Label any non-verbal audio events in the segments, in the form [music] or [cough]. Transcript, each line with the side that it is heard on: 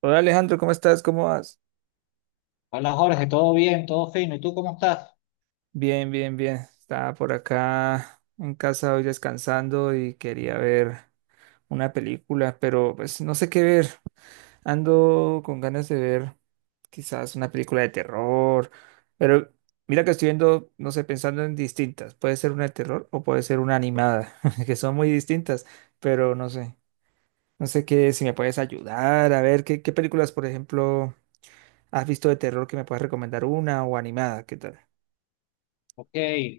right: Hola Alejandro, ¿cómo estás? ¿Cómo vas?
left: Hola Jorge, todo bien, todo fino. ¿Y tú cómo estás?
right: Bien, bien, bien. Estaba por acá en casa hoy descansando y quería ver una película, pero pues no sé qué ver. Ando con ganas de ver quizás una película de terror, pero mira que estoy viendo, no sé, pensando en distintas. Puede ser una de terror o puede ser una animada, [laughs] que son muy distintas, pero no sé. No sé qué, si me puedes ayudar a ver qué películas, por ejemplo, has visto de terror que me puedas recomendar una o animada, ¿qué tal?
left: Ok,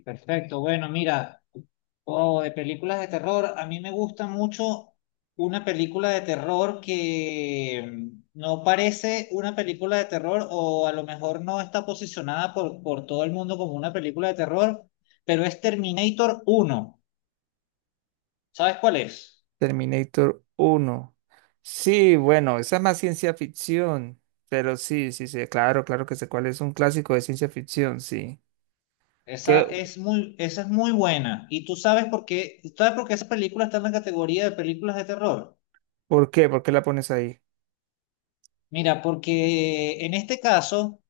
left: perfecto. Bueno, mira, oh, de películas de terror, a mí me gusta mucho una película de terror que no parece una película de terror o a lo mejor no está posicionada por todo el mundo como una película de terror, pero es Terminator uno. ¿Sabes cuál es?
right: Terminator uno. Sí, bueno, esa es más ciencia ficción, pero sí, sí, sí, claro, claro que sé cuál es, un clásico de ciencia ficción, sí.
left: Esa
right: ¿Qué?
left: es esa es muy buena. ¿Y tú sabes por qué? ¿Sabes por qué esa película está en la categoría de películas de terror?
right: ¿Por qué? ¿Por qué la pones ahí?
left: Mira, porque en este caso,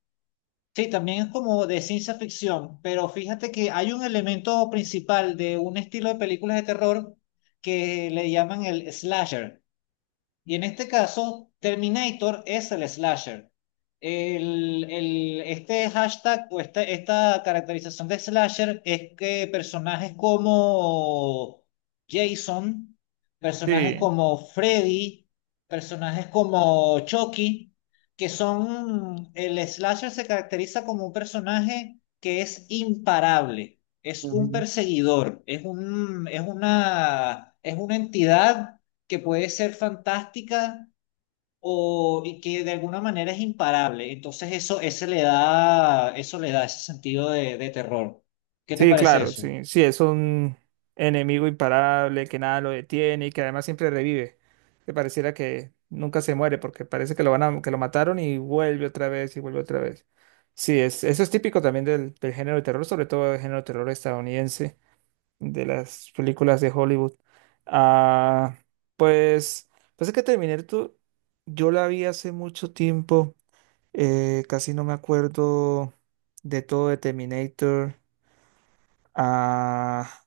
left: sí, también es como de ciencia ficción, pero fíjate que hay un elemento principal de un estilo de películas de terror que le llaman el slasher. Y en este caso, Terminator es el slasher. Este hashtag o esta caracterización de slasher es que personajes como Jason, personajes
right: Sí.
left: como Freddy, personajes como Chucky, que son, el slasher se caracteriza como un personaje que es imparable, es un
right: Ujú.
left: perseguidor, es una entidad que puede ser fantástica o y que de alguna manera es imparable. Entonces eso le da ese sentido de terror. ¿Qué te
right: Sí,
left: parece
right: claro,
left: eso?
right: sí, sí, es un enemigo imparable que nada lo detiene y que además siempre revive, que pareciera que nunca se muere porque parece que lo van a, que lo mataron y vuelve otra vez y vuelve otra vez. Sí, es, eso es típico también del género de terror, sobre todo del género de terror estadounidense, de las películas de Hollywood. Ah, pues, pues es que Terminator, yo la vi hace mucho tiempo, casi no me acuerdo de todo de Terminator. Ah,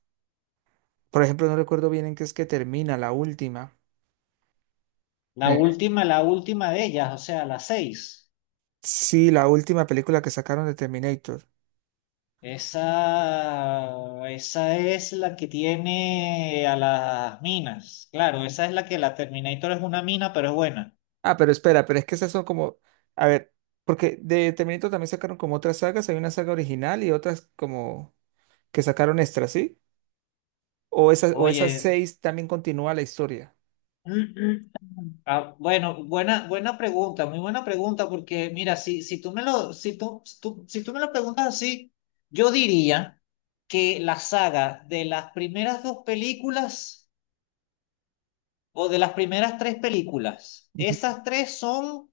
right: por ejemplo, no recuerdo bien en qué es que termina la última. Eh,
left: La última de ellas, o sea, la seis.
right: sí, la última película que sacaron de Terminator.
left: Esa es la que tiene a las minas. Claro, esa es la que la Terminator es una mina, pero es buena.
right: Ah, pero espera, pero es que esas son como, a ver, porque de Terminator también sacaron como otras sagas, hay una saga original y otras como que sacaron extras, ¿sí? O esas
left: Oye,
right: seis también continúa la historia.
left: [clears throat] ah, bueno, buena, buena pregunta, muy buena pregunta, porque mira, si, si tú me lo, si tú, si tú, si tú me lo preguntas así, yo diría que la saga de las primeras dos películas o de las primeras tres películas,
right: Ujú.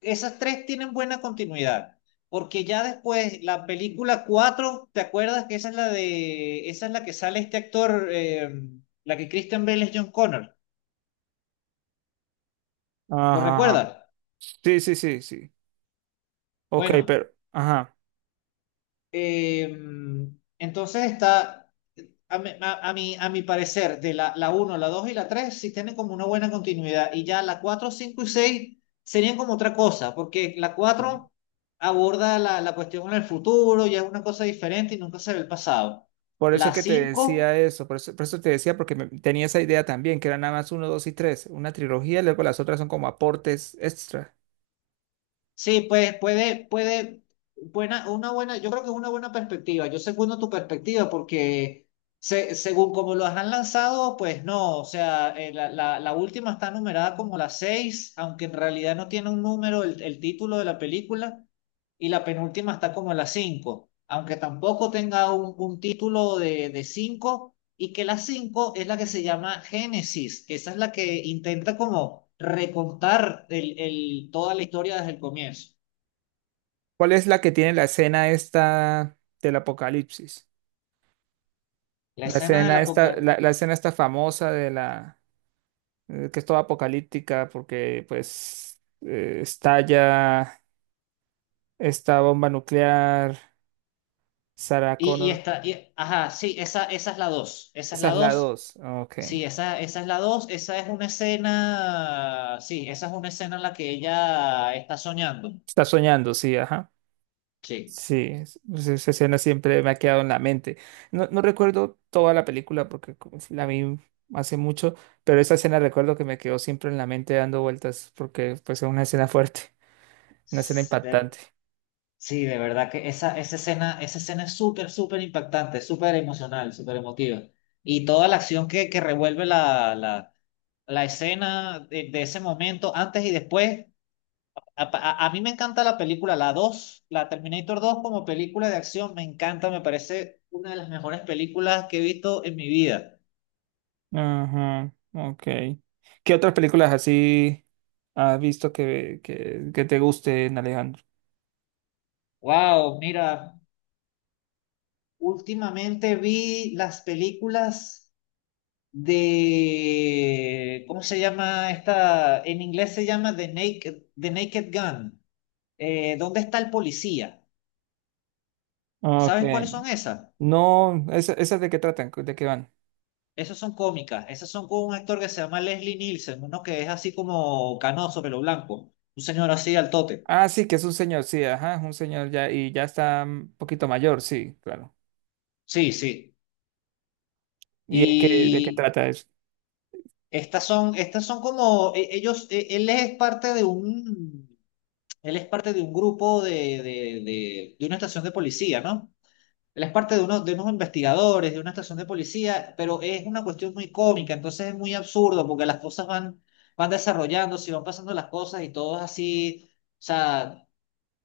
left: esas tres tienen buena continuidad, porque ya después la película cuatro, ¿te acuerdas que esa es la esa es la que sale este actor, la que Christian Bale es John Connor? ¿Lo
right: Ajá, ajá.
left: recuerdas?
right: Sí, sí, sí, sí. Ok,
left: Bueno.
right: pero, ajá.
left: Eh, entonces está, a mi parecer, la uno la 2 y la 3 sí tienen como una buena continuidad y ya la 4 5 y 6 serían como otra cosa, porque la
right: Sí.
left: cuatro aborda la cuestión en el futuro, ya es una cosa diferente y nunca se ve el pasado.
right: Por eso
left: La
right: que te
left: 5
right: decía eso, por eso, por eso te decía, porque tenía esa idea también, que eran nada más uno, dos y tres, una trilogía, y luego las otras son como aportes extra.
left: sí, pues puede, puede, buena, una buena, yo creo que es una buena perspectiva. Yo segundo tu perspectiva porque se- según como los han lanzado, pues no, o sea, la última está numerada como la 6 aunque en realidad no tiene un número el título de la película, y la penúltima está como la 5 aunque tampoco tenga un título de 5 y que la 5 es la que se llama Génesis, que esa es la que intenta como recontar toda la historia desde el comienzo.
right: ¿Cuál es la que tiene la escena esta del apocalipsis?
left: La
right: La
left: escena del
right: escena esta,
left: apocalipsis.
right: la escena esta famosa de la, que es toda apocalíptica porque pues estalla esta bomba nuclear, Sarah Connor,
left: Ajá, sí, esa es la dos, esa es
right: esa
left: la
right: es la
left: dos,
right: dos. Ok.
left: sí, esa es la dos, esa es una escena, sí, esa es una escena en la que ella está soñando,
right: Está soñando, sí, ajá.
left: sí.
right: Sí, pues esa escena siempre me ha quedado en la mente. No, no recuerdo toda la película porque como la vi hace mucho, pero esa escena recuerdo que me quedó siempre en la mente dando vueltas porque pues es una escena fuerte, [laughs] una escena impactante.
left: Sí, de verdad que esa escena es súper, súper impactante, súper emocional, súper emotiva. Y toda la acción que revuelve la escena de ese momento, antes y después. A mí me encanta la película, la dos, la Terminator dos, como película de acción, me encanta, me parece una de las mejores películas que he visto en mi vida.
right: Ajá, ok. ¿Qué otras películas así has visto que te gusten, Alejandro?
left: Wow, mira, últimamente vi las películas de, ¿cómo se llama esta? En inglés se llama The Naked Gun. ¿Dónde está el policía?
right: Ok.
left: ¿Sabes cuáles son esas?
right: No, esas de qué tratan? ¿De qué van?
left: Esas son cómicas. Esas son con un actor que se llama Leslie Nielsen, uno que es así como canoso, pelo blanco. Un señor así al tote.
right: Ah, sí, que es un señor, sí, ajá, es un señor ya y ya está un poquito mayor, sí, claro.
left: Sí, sí.
right: ¿Y de qué
left: Y
right: trata eso?
left: estas son como, él es parte de un, él es parte de un grupo de una estación de policía, ¿no? Él es parte de, uno, de unos investigadores, de una estación de policía, pero es una cuestión muy cómica, entonces es muy absurdo porque van desarrollándose y van pasando las cosas y todo es así, o sea,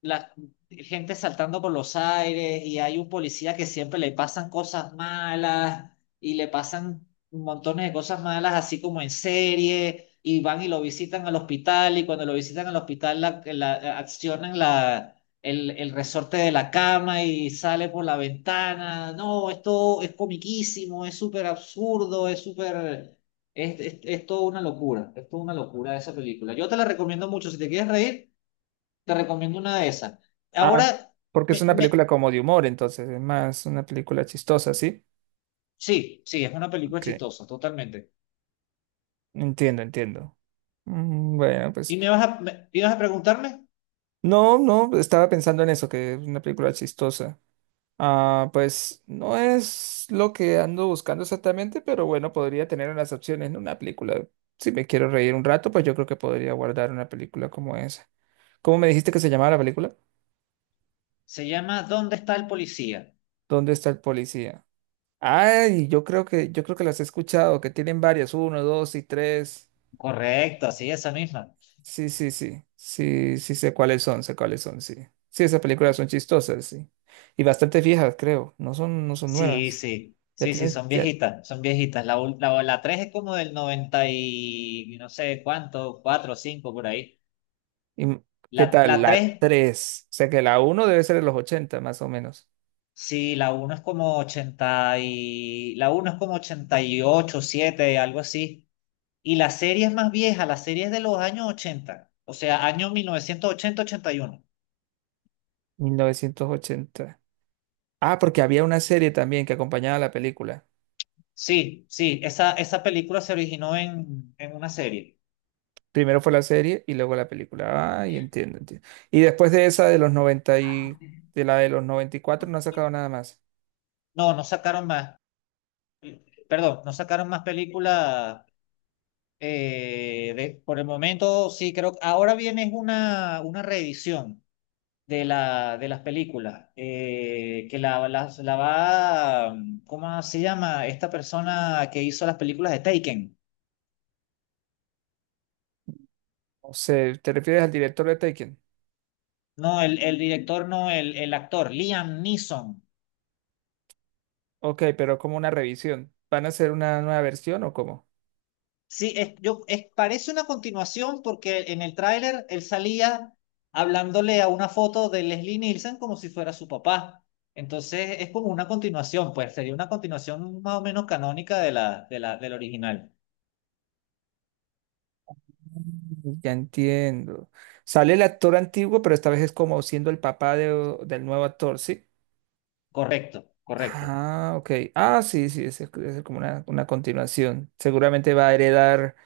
left: la gente saltando por los aires y hay un policía que siempre le pasan cosas malas y le pasan montones de cosas malas así como en serie y van y lo visitan al hospital y cuando lo visitan al hospital accionan el resorte de la cama y sale por la ventana. No, esto es comiquísimo, es súper absurdo, es súper... es toda una locura, es toda una locura esa película. Yo te la recomiendo mucho. Si te quieres reír, te recomiendo una de esas.
right: Ah,
left: Ahora,
right: porque es
left: me,
right: una película
left: me,
right: como de humor, entonces, es más una película chistosa, ¿sí?
left: sí, sí, es una película
right: Que
left: chistosa, totalmente.
right: entiendo, entiendo. Bueno,
left: ¿Y
right: pues,
left: me vas a, me- ibas a preguntarme?
right: no, no, estaba pensando en eso, que es una película chistosa. Ah, pues, no es lo que ando buscando exactamente, pero bueno, podría tener unas opciones en una película. Si me quiero reír un rato, pues yo creo que podría guardar una película como esa. ¿Cómo me dijiste que se llamaba la película?
left: Se llama ¿Dónde está el policía?
right: ¿Dónde está el policía? Ay, yo creo que las he escuchado, que tienen varias, uno, dos y tres.
left: Correcto, sí, esa misma.
right: Sí, sí, sí. Sí, sí sé cuáles son, sí. Sí, esas películas son chistosas, sí. Y bastante viejas, creo. No son
left: Sí,
right: nuevas.
left: sí,
right: Ya
left: sí, sí,
right: tienes,
left: son
right: ya.
left: viejitas, son viejitas. La 3 es como del 90 y no sé cuánto, 4 o 5 por ahí.
right: y- ¿Qué
left: La,
right: tal?
left: la
right: La
left: 3,
right: tres. O sea que la uno debe ser de los 80, más o menos.
left: sí, la uno es como 80 y... La uno es como 88, 7, algo así. Y las series más viejas, las series de los años 80, o sea, años mil novecientos ochenta-ochenta y uno.
right: 1980. Ah, porque había una serie también que acompañaba a la película.
left: Sí, sí, esa película se originó en una serie.
right: Primero fue la serie y luego la película. Ay, entiendo, entiendo. Y después de esa de los 90 y de la de los 94 no ha sacado nada más.
left: No, no sacaron más, perdón, no sacaron más películas, de- por el momento, sí, creo que ahora viene es una reedición de, la, de las películas, que la, la la va, ¿cómo se llama? Esta persona que hizo las películas de Taken.
right: O sea, ¿te refieres al director de Taken?
left: No, el director no, el actor, Liam Neeson.
right: Ok, pero como una revisión. ¿Van a hacer una nueva versión o cómo?
left: Sí, parece una continuación porque en el tráiler él salía hablándole a una foto de Leslie Nielsen como si fuera su papá. Entonces es como una continuación, pues sería una continuación más o menos canónica de del original.
right: Ya entiendo. Sale el actor antiguo, pero esta vez es como siendo el papá del nuevo actor, ¿sí?
left: Correcto, correcto.
right: Ah, ok. Ah, sí, sí, es como una continuación. Seguramente va a heredar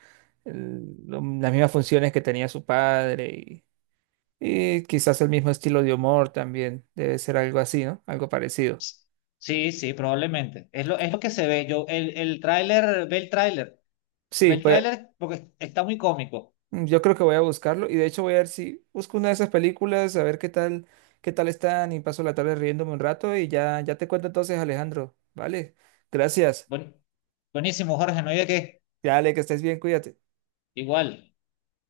right: las mismas funciones que tenía su padre. Y quizás el mismo estilo de humor también debe ser algo así, ¿no? Algo parecido.
left: Sí, sí, probablemente. Es lo que se ve. El tráiler, ve el tráiler, ve
right: Sí,
left: el
right: pues
left: tráiler porque está muy cómico.
right: yo creo que voy a buscarlo y de hecho voy a ver si busco una de esas películas, a ver qué tal están y paso la tarde riéndome un rato y ya, ya te cuento entonces, Alejandro, ¿vale? Gracias.
left: Buen- buenísimo, Jorge, no hay de qué.
right: Dale, que estés bien, cuídate.
left: Igual.